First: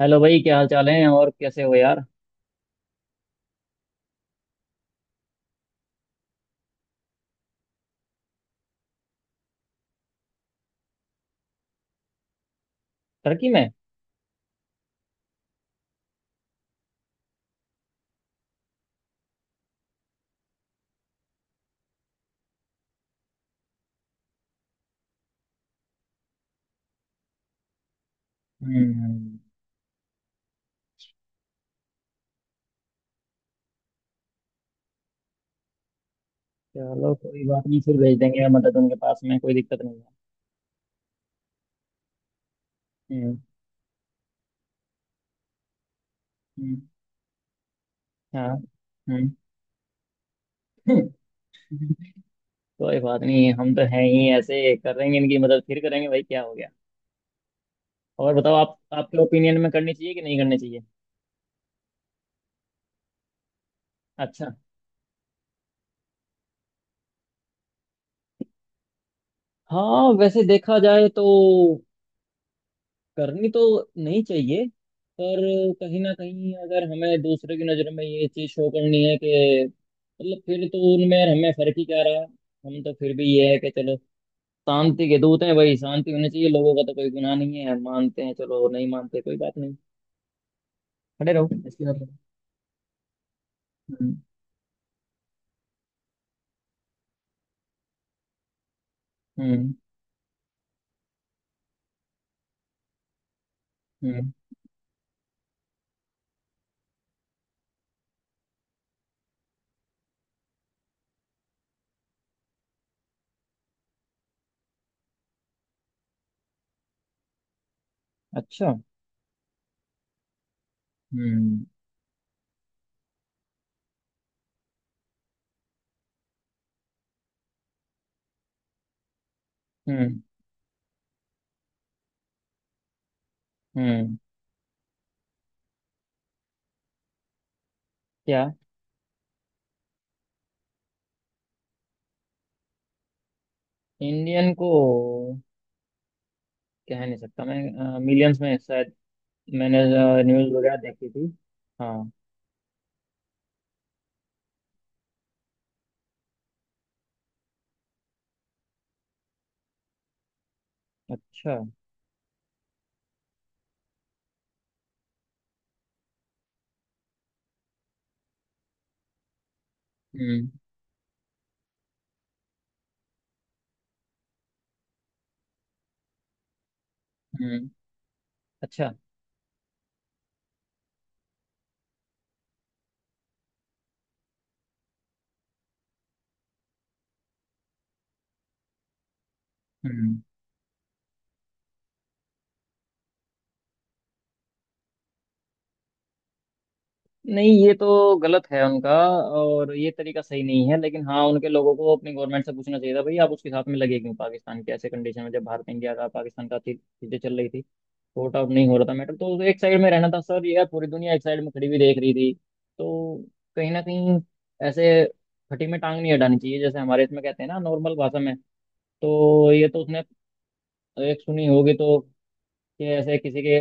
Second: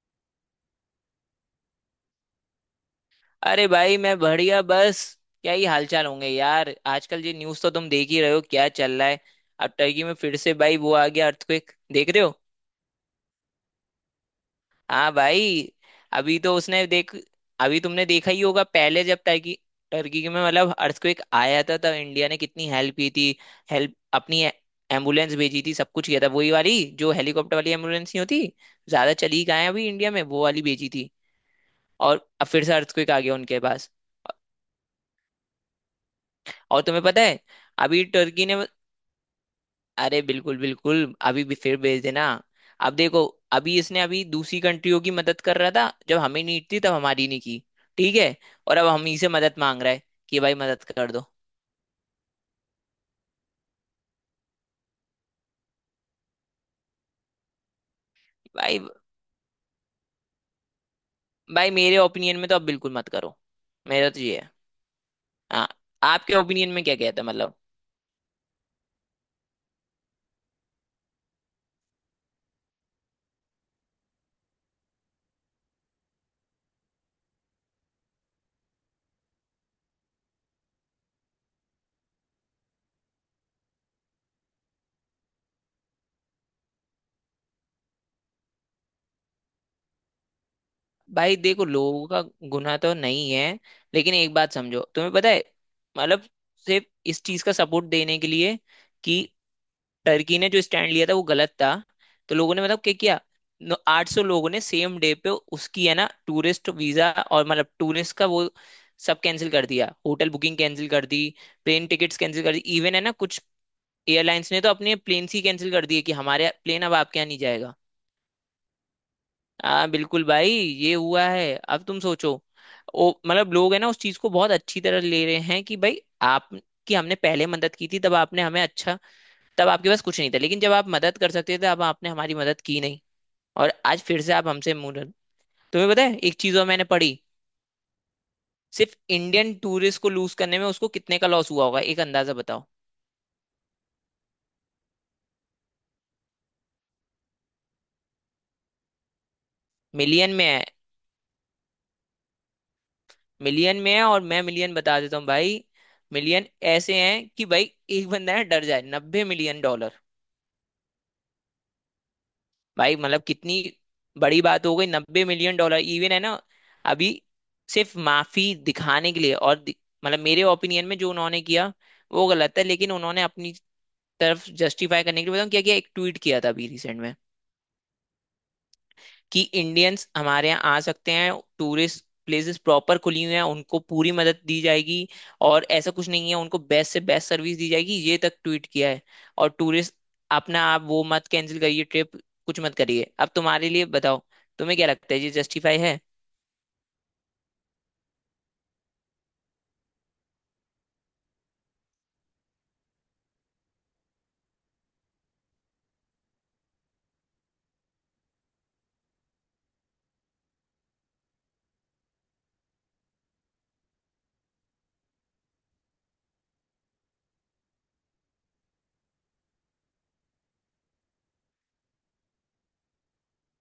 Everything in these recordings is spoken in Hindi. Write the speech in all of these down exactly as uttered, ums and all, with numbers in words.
हेलो भाई, क्या हाल चाल है और कैसे हो यार? अरे भाई मैं बढ़िया। बस क्या ही हालचाल होंगे यार। आजकल ये न्यूज़ तो तुम देख ही रहे हो क्या चल रहा है। अब टर्की में फिर से भाई वो आ गया अर्थक्वेक देख रहे हो। टर्की में? हाँ भाई। अभी तो उसने देख अभी तुमने देखा ही होगा पहले जब टर्की टर्की में मतलब अर्थक्वेक आया था तब इंडिया ने कितनी हेल्प की थी। हेल्प अपनी एम्बुलेंस भेजी थी। सब कुछ किया था वही वाली जो हेलीकॉप्टर वाली एम्बुलेंस नहीं होती ज्यादा हम्म। चली कहाँ है। अभी इंडिया में वो वाली भेजी थी। और अब फिर से अर्थक्वेक आ गया उनके पास। और तुम्हें चलो पता है कोई बात नहीं, फिर अभी भेज टर्की देंगे ने मदद, उनके पास में कोई दिक्कत नहीं है। अरे बिल्कुल बिल्कुल। अभी भी फिर भेज देना। अब देखो हम्म। अभी इसने अभी दूसरी कंट्रियों की मदद कर रहा था जब हमें नीड हम्म, थी तब हमारी नहीं की। ठीक है। हाँ। और अब हम ही हम्म। से मदद मांग रहा है कि भाई मदद कर दो। कोई बात नहीं, हम तो हैं ही ऐसे, करेंगे इनकी मदद, फिर करेंगे भाई, क्या हो गया। और बताओ, आप भाई आपके ओपिनियन में करनी चाहिए कि नहीं करनी चाहिए? भाई मेरे ओपिनियन में तो अब बिल्कुल मत करो। मेरा तो ये अच्छा। है। हाँ, आपके ओपिनियन में क्या कहता है मतलब। हाँ वैसे देखा जाए तो करनी तो नहीं चाहिए, पर कहीं ना कहीं अगर हमें दूसरे की नज़र में ये चीज़ शो करनी है कि, मतलब फिर तो उनमें और हमें फर्क ही क्या रहा। हम तो फिर भी ये है कि चलो, शांति के दूत हैं भाई, शांति होनी चाहिए। लोगों का तो कोई गुनाह नहीं है, मानते हैं चलो, नहीं मानते कोई बात नहीं, खड़े भाई रहो देखो इसके लोगों बाद। का गुनाह तो नहीं है लेकिन हम्म। एक बात समझो। तुम्हें पता है मतलब सिर्फ इस चीज का सपोर्ट देने के लिए कि हम्म। टर्की ने जो स्टैंड लिया था वो गलत था, तो लोगों ने मतलब क्या किया। आठ सौ हम्म। लोगों ने सेम डे पे उसकी है ना टूरिस्ट वीजा और मतलब टूरिस्ट का वो सब कैंसिल कर दिया। होटल बुकिंग कैंसिल कर दी। प्लेन टिकट्स कैंसिल कर दी। इवन है ना कुछ एयरलाइंस ने तो अपने प्लेन ही कैंसिल कर दिए कि हमारे प्लेन अब आपके यहाँ नहीं जाएगा। अच्छा। हाँ बिल्कुल भाई ये हुआ है। हम्म। अब तुम सोचो ओ मतलब लोग है ना उस चीज को बहुत अच्छी तरह ले रहे हैं कि भाई आपकी हमने पहले मदद की थी तब आपने हमें अच्छा, तब आपके पास हम्म। कुछ नहीं था लेकिन जब आप मदद कर सकते थे अब आपने हमारी मदद की नहीं। और आज हम्म। फिर से आप हमसे मुंह रहे- तुम्हें पता है एक चीज और मैंने पढ़ी। क्या? सिर्फ इंडियन टूरिस्ट को लूज करने में उसको कितने का लॉस हुआ होगा एक अंदाजा बताओ। इंडियन को? कह नहीं सकता मैं, मिलियंस में शायद। मैंने मिलियन में न्यूज़ है। वगैरह देखी थी। हाँ। मिलियन में है और मैं मिलियन बता देता हूँ भाई। मिलियन ऐसे हैं कि भाई एक बंदा है डर जाए नब्बे मिलियन डॉलर। अच्छा। भाई मतलब कितनी बड़ी बात हो गई नब्बे मिलियन डॉलर। इवन है ना अभी सिर्फ माफी दिखाने के लिए और दि- मतलब मेरे हम्म। ओपिनियन में जो उन्होंने किया वो गलत है लेकिन उन्होंने अपनी तरफ जस्टिफाई करने के लिए, बताऊं क्या किया, एक ट्वीट किया था अभी रिसेंट में हम्म। अच्छा। कि इंडियंस हमारे यहाँ आ सकते हैं। टूरिस्ट प्लेसेस प्रॉपर खुली हुई हैं। उनको पूरी मदद दी जाएगी और ऐसा कुछ नहीं है। उनको बेस्ट से बेस्ट सर्विस दी जाएगी, ये तक ट्वीट किया है। और टूरिस्ट हम्म। अपना आप वो मत कैंसिल करिए ट्रिप। कुछ मत करिए। अब तुम्हारे लिए बताओ तुम्हें क्या लगता है ये जस्टिफाई है। नहीं, ये तो गलत है उनका, और ये तरीका सही नहीं है। लेकिन हाँ, उनके लोगों को अपनी गवर्नमेंट से पूछना चाहिए था, भाई आप उसके साथ में लगे क्यों? पाकिस्तान के ऐसे कंडीशन में, जब भारत इंडिया का पाकिस्तान का चीज- चीजें चल रही थी, सॉर्ट आउट नहीं हो रहा था मैटर, तो एक साइड में रहना था। सर यार पूरी दुनिया एक साइड में खड़ी हुई देख रही थी। तो कहीं ना कहीं ऐसे खटी में टांग नहीं अड़ानी चाहिए, जैसे हमारे इसमें कहते हैं ना नॉर्मल भाषा में, तो ये तो उसने एक सुनी होगी तो, कि ऐसे किसी के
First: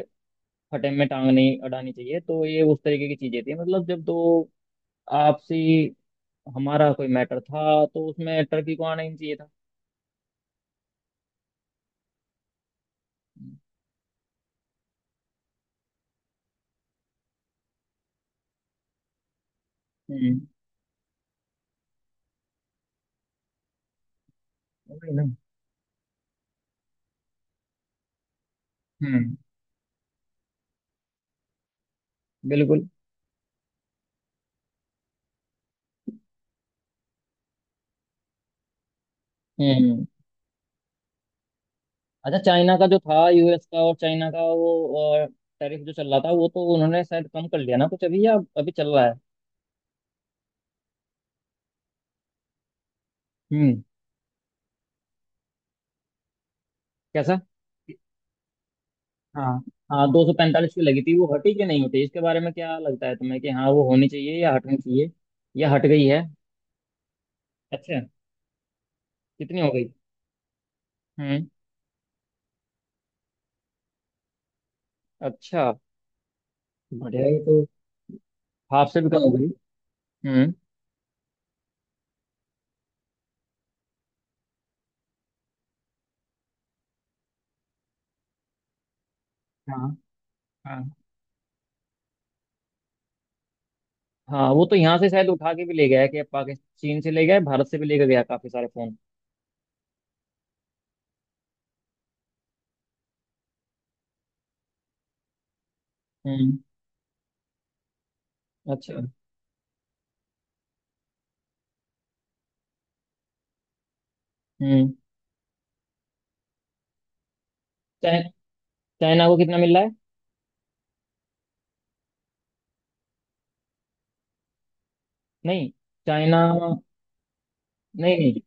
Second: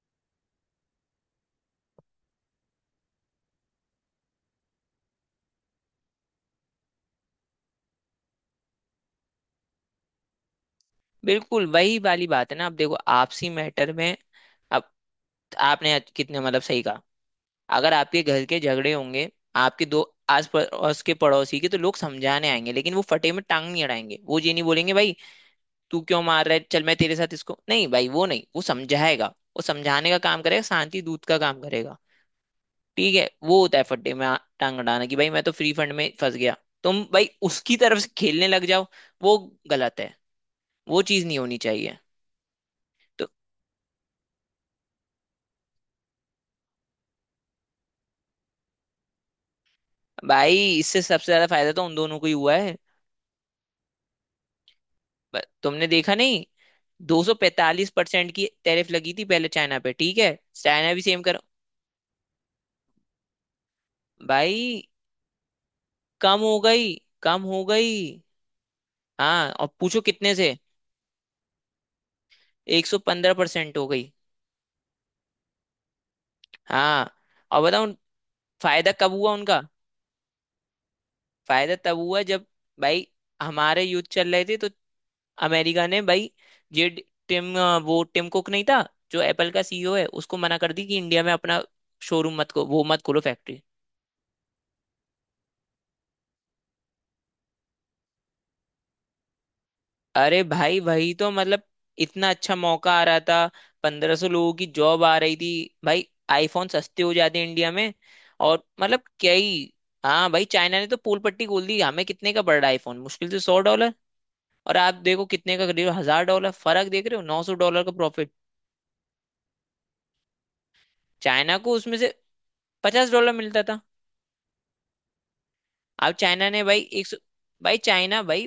फटे में टांग नहीं अड़ानी चाहिए। तो ये उस तरीके की चीजें थी, मतलब जब तो आपसी हमारा कोई मैटर था, तो उसमें टर्की को आना ही नहीं चाहिए था। बिल्कुल वही वाली बात है ना। अब देखो आपसी मैटर में अब आपने आज कितने मतलब सही कहा। अगर आपके घर के झगड़े होंगे आपके दो हम्म। आस पड़ोस के पड़ोसी के, तो लोग समझाने आएंगे लेकिन वो फटे में टांग नहीं अड़ाएंगे। वो ये नहीं बोलेंगे वही भाई ना। तू क्यों मार रहा है चल मैं तेरे साथ, इसको नहीं भाई, वो नहीं, वो समझाएगा। हम्म। वो समझाने का काम करेगा शांति दूत का काम करेगा। बिल्कुल। ठीक है वो होता है फट्टे में आ- टांग अड़ाना कि भाई मैं तो फ्री फंड में फंस गया। तुम भाई उसकी तरफ से खेलने लग जाओ। वो गलत हम्म। है। वो चीज नहीं होनी चाहिए। अच्छा, चाइना का जो था, तो यूएस का और चाइना का वो, और टैरिफ जो चल रहा था, वो तो उन्होंने शायद कम कर लिया ना कुछ अभी, या अभी चल रहा है? भाई इससे सबसे ज्यादा फायदा तो उन दोनों को ही हुआ है। हम्म। ब- तुमने देखा नहीं 245 कैसा? परसेंट की टैरिफ लगी थी पहले हाँ। चाइना पे। हाँ, ठीक दो सौ है पैंतालीस की चाइना लगी भी थी, सेम वो करो हटी कि नहीं हटी? इसके बारे में क्या लगता है तुम्हें, कि हाँ वो होनी चाहिए या हटनी भाई। चाहिए, या हट गई है? कम हो गई। कम हो गई। अच्छा। हाँ कितनी और हो पूछो कितने से। गई? एक सौ पंद्रह परसेंट हो गई। अच्छा, हाँ, बढ़िया। ये और तो बताओ उन- हाफ फायदा से भी कब कम हो हुआ गई। उनका। हम्म। फायदा तब हुआ जब भाई हमारे युद्ध चल रहे थे तो अमेरिका ने भाई ये ड- टिम अ, वो टिम कुक नहीं था जो एप्पल का सीईओ हाँ। है, उसको मना कर हाँ, दी कि इंडिया में अपना शोरूम मत को वो मत खोलो फैक्ट्री। हाँ वो तो यहाँ से शायद उठा के भी ले गया है, कि पाकिस्तान चीन से ले गया है, भारत से भी लेकर गया काफी सारे फोन। अरे भाई वही तो मतलब इतना अच्छा मौका आ रहा था। पंद्रह सौ लोगों की जॉब आ रही थी भाई। हम्म। आईफोन सस्ते हो जाते हैं इंडिया में और अच्छा। मतलब क्या ही। हाँ भाई चाइना ने तो पूल पट्टी खोल दी। हमें कितने का पड़ रहा है आईफोन मुश्किल से सौ डॉलर। और हम्म। आप देखो कितने का करीब हजार डॉलर। फर्क देख रहे हो नौ सौ डॉलर का चाइ, प्रॉफिट। चाइना को कितना मिल रहा है? चाइना को उसमें से पचास डॉलर मिलता था। नहीं। अब चाइना चाइना ने नहीं। भाई एक सौ, भाई चाइना नहीं, भाई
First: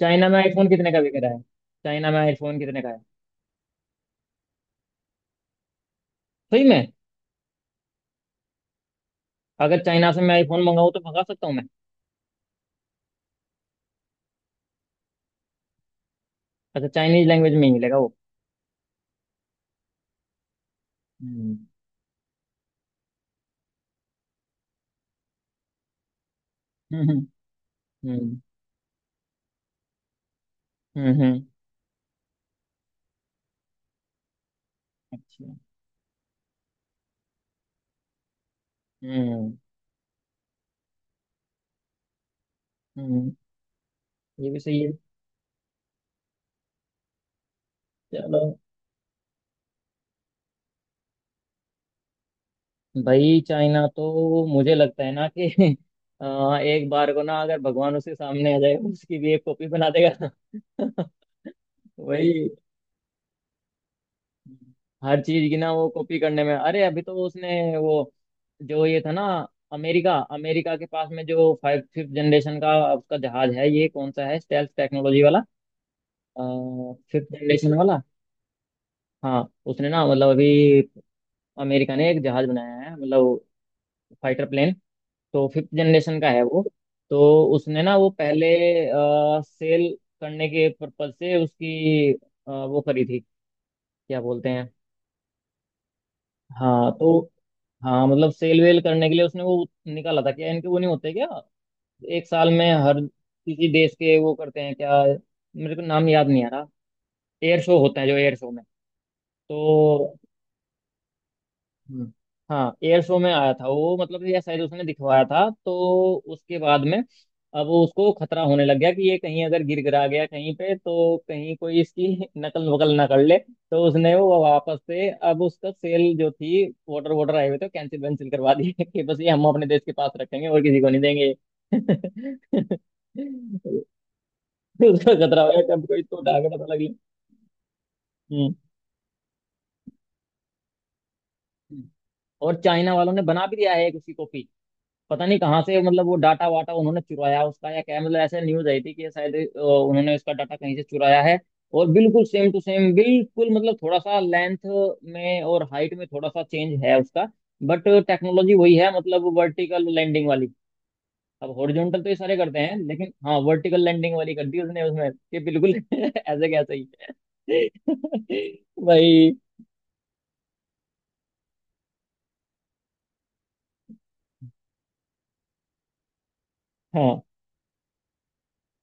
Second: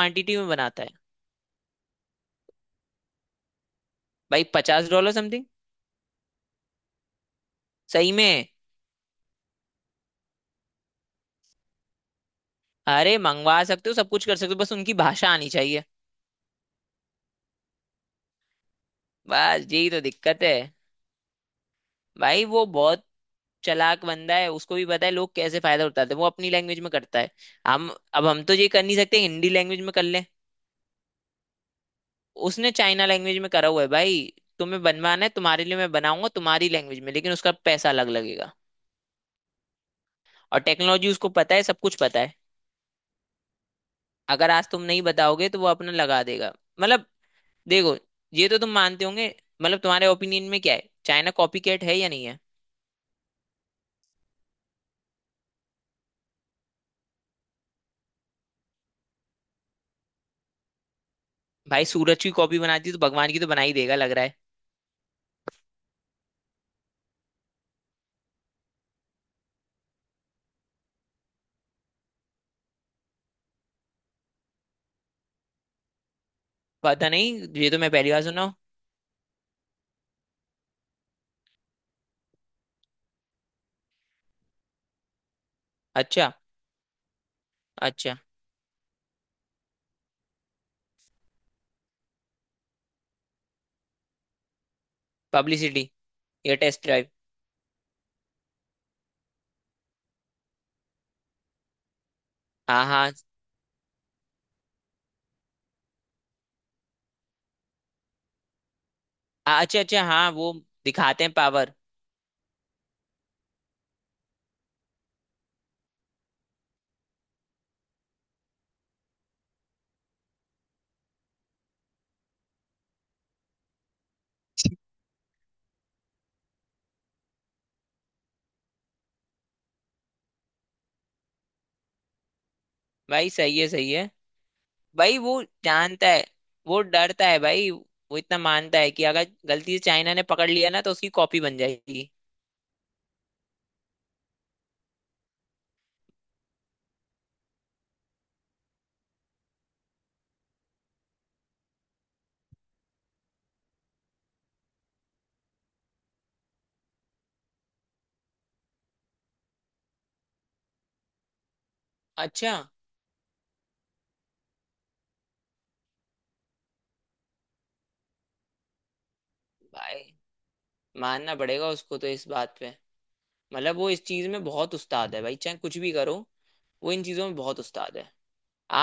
चाइना में में आईफोन बनाता है। कितने का बिक रहा है? चाइना में आईफोन कितने का है? भाई पचास डॉलर समथिंग। सही में? सही में। अगर चाइना से मैं आईफोन मंगाऊँ तो मंगा सकता हूँ मैं? अरे मंगवा सकते हो सब कुछ कर सकते हो बस उनकी भाषा आनी चाहिए। अच्छा, चाइनीज लैंग्वेज में ही मिलेगा वो? बस यही तो दिक्कत है। हम्म। भाई वो बहुत चालाक बंदा है। उसको भी पता है लोग कैसे फायदा उठाते हैं। वो अपनी लैंग्वेज में हम्म। करता है। हम अब हम्म। हम तो ये कर नहीं सकते हिंदी लैंग्वेज में कर लें। हम्म। हम्म, उसने चाइना लैंग्वेज में करा हुआ है भाई। तुम्हें बनवाना है अच्छा। तुम्हारे लिए मैं बनाऊंगा तुम्हारी लैंग्वेज में लेकिन उसका पैसा अलग लगेगा। हम्म। और टेक्नोलॉजी उसको पता है सब कुछ पता है। हम्म। ये अगर भी आज सही तुम है। नहीं बताओगे तो वो अपना लगा देगा। मतलब देखो चलो। ये तो तुम मानते होंगे। मतलब तुम्हारे ओपिनियन में क्या है, चाइना कॉपीकैट है या नहीं है। भाई चाइना तो मुझे लगता है ना कि अ, एक बार को ना, अगर भगवान उसके सामने आ जाए उसकी भी एक कॉपी बना देगा। भाई सूरज की वही, कॉपी बनाती है तो भगवान की तो बना ही देगा लग रहा है। हर चीज की ना वो कॉपी करने में। अरे अभी तो उसने वो, जो ये था ना, अमेरिका अमेरिका के पास में जो फाइव फिफ्थ जनरेशन का उसका जहाज है, ये कौन सा है, स्टेल्थ टेक्नोलॉजी वाला, पता फिफ्थ नहीं। ये जनरेशन तो मैं वाला। पहली बार सुना हूँ। हाँ उसने ना, मतलब अभी अमेरिका ने एक जहाज बनाया है, मतलब फाइटर प्लेन, तो फिफ्थ जनरेशन का अच्छा, है वो। तो उसने ना वो अच्छा। पहले सेल करने के पर्पज से उसकी अ, वो करी थी, क्या बोलते हैं? पब्लिसिटी या टेस्ट हाँ ड्राइव। तो, हाँ मतलब सेल वेल करने के लिए उसने वो निकाला था। क्या इनके वो नहीं होते क्या, एक साल में हाँ, हर हाँ। किसी देश के वो करते हैं क्या? मेरे को नाम याद नहीं आ रहा, एयर शो होता है, जो एयर शो में हाँ, अच्छा, अच्छा। तो, हाँ वो दिखाते हैं पावर। हम्म, हाँ एयर शो में आया था वो, मतलब या शायद उसने दिखवाया था। तो उसके बाद में अब उसको खतरा होने लग गया कि ये कहीं अगर गिर गिरा गया कहीं पे, तो कहीं कोई इसकी नकल वकल ना कर ले, तो उसने वो वापस से अब उसका सेल जो थी, वाटर वाटर आए हुए थे, कैंसिल वैंसिल करवा दी। कि बस ये हम अपने देश के पास रखेंगे और किसी को नहीं देंगे। भाई सही है, सही है। उसका भाई वो खतरा हो गया, कब कोई जानता तो है। डाक पता वो लगे। डरता है भाई। वो इतना हम्म। मानता है कि अगर गलती से चाइना ने पकड़ लिया ना तो उसकी कॉपी बन जाएगी। और चाइना वालों ने बना भी दिया है एक उसकी कॉपी। पता नहीं कहाँ से, मतलब वो डाटा वाटा उन्होंने चुराया उसका, या क्या, मतलब ऐसे न्यूज आई थी कि शायद अ, उन्होंने उसका डाटा कहीं से चुराया है। और बिल्कुल सेम टू सेम, बिल्कुल, मतलब थोड़ा सा लेंथ में और हाइट में थोड़ा सा चेंज है उसका, बट टेक्नोलॉजी वही है, मतलब वर्टिकल लैंडिंग वाली। अब हॉरिजॉन्टल तो ये सारे अच्छा, करते हैं, लेकिन हाँ वर्टिकल लैंडिंग वाली कर दी उसने उसमें, कि बिल्कुल ऐसे कैसे ही। भाई। भाई मानना पड़ेगा उसको तो इस बात पे। मतलब वो इस चीज में बहुत उस्ताद है भाई चाहे कुछ भी करो। वो इन हाँ चीजों में बहुत उस्ताद है।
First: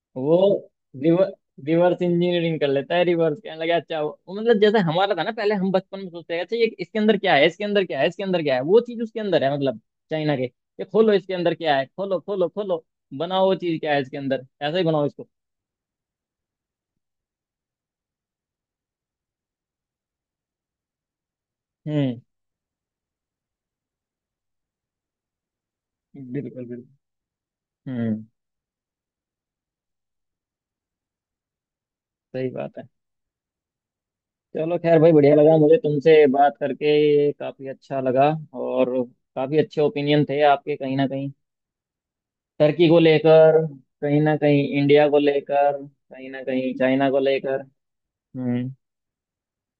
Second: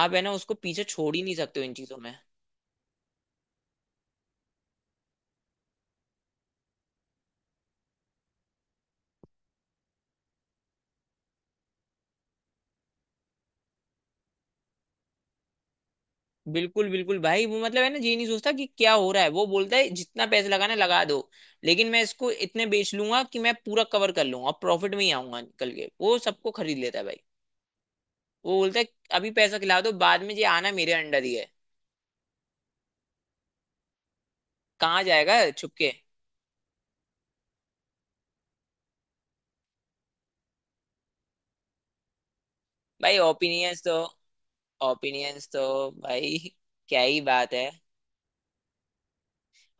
आप है ना वो उसको पीछे छोड़ ही रिवर नहीं सकते हो इन चीजों रिवर्स में। इंजीनियरिंग कर लेता है, रिवर्स कहने लगा। अच्छा वो वो मतलब जैसे हमारा था ना, पहले हम बचपन में सोचते हैं अच्छा ये इसके अंदर क्या है, इसके अंदर क्या है, इसके अंदर क्या है, वो चीज उसके अंदर है मतलब, चाइना के, ये खोलो इसके अंदर क्या है, खोलो खोलो खोलो, बनाओ वो चीज क्या है इसके अंदर, ऐसे ही बनाओ इसको। बिल्कुल बिल्कुल भाई, वो मतलब है ना ये नहीं सोचता कि क्या हो रहा है। वो बोलता है जितना पैसे लगाना है लगा दो लेकिन मैं हम्म। इसको इतने बेच लूंगा कि मैं पूरा कवर कर लूंगा और प्रॉफिट में ही आऊंगा निकल के। वो सबको बिल्कुल खरीद बिल्कुल। लेता है भाई। हम्म। वो बोलता है अभी पैसा खिला दो बाद में ये आना मेरे अंडर ही है। सही बात है। चलो खैर कहाँ भाई, बढ़िया जाएगा लगा छुप मुझे के। तुमसे बात करके, काफी अच्छा लगा। और काफी अच्छे ओपिनियन थे आपके, कहीं ना कहीं टर्की को भाई लेकर, ओपिनियंस तो कहीं ना कहीं इंडिया को ओपिनियंस तो लेकर, कहीं भाई ना कहीं क्या चाइना को ही बात लेकर। है। हम्म।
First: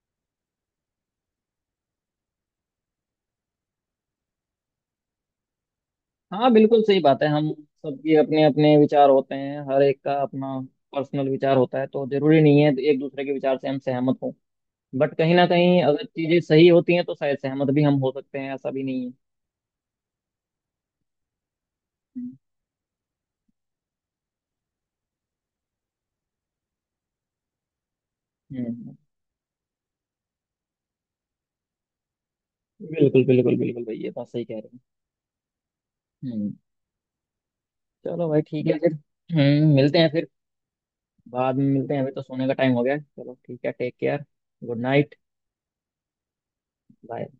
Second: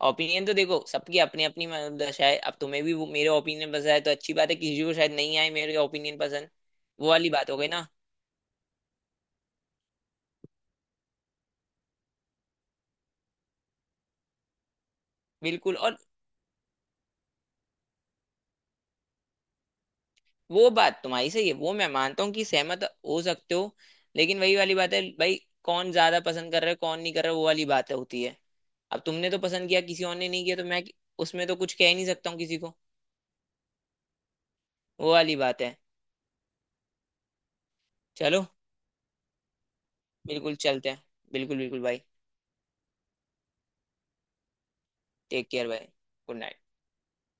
ओपिनियन तो देखो सबकी अपनी अपनी मतलब दशा है। अब तुम्हें भी वो मेरे ओपिनियन पसंद आए तो अच्छी बात है, किसी को शायद नहीं आए मेरे ओपिनियन हाँ पसंद। बिल्कुल सही वो बात है, वाली हम बात हो गई ना। सबके अपने अपने विचार होते हैं, हर एक का अपना पर्सनल विचार होता है, तो जरूरी नहीं है एक दूसरे के विचार से हम सहमत हों। बट कहीं ना बिल्कुल। कहीं और अगर चीजें सही होती हैं तो शायद सहमत भी हम हो सकते हैं, ऐसा भी नहीं है। वो बात तुम्हारी सही है। वो मैं मानता हूँ हम्म। कि सहमत हो सकते हो लेकिन वही वाली बात है भाई। कौन ज्यादा पसंद कर रहा है कौन नहीं कर रहा है, वो वाली बात होती है। हम्म, अब तुमने तो पसंद किया किसी और ने नहीं किया तो मैं उसमें तो कुछ कह ही नहीं सकता हूँ किसी को। बिल्कुल बिल्कुल बिल्कुल भाई, ये बात सही कह रहे हो। वो वाली बात है। हम्म। चलो भाई चलो, ठीक है फिर। हम्म, मिलते हैं फिर, बिल्कुल चलते हैं। बाद बिल्कुल में बिल्कुल मिलते हैं, भाई। अभी तो सोने का टाइम हो गया है। चलो ठीक है, take care, good night, take care भाई। Good night. बाय।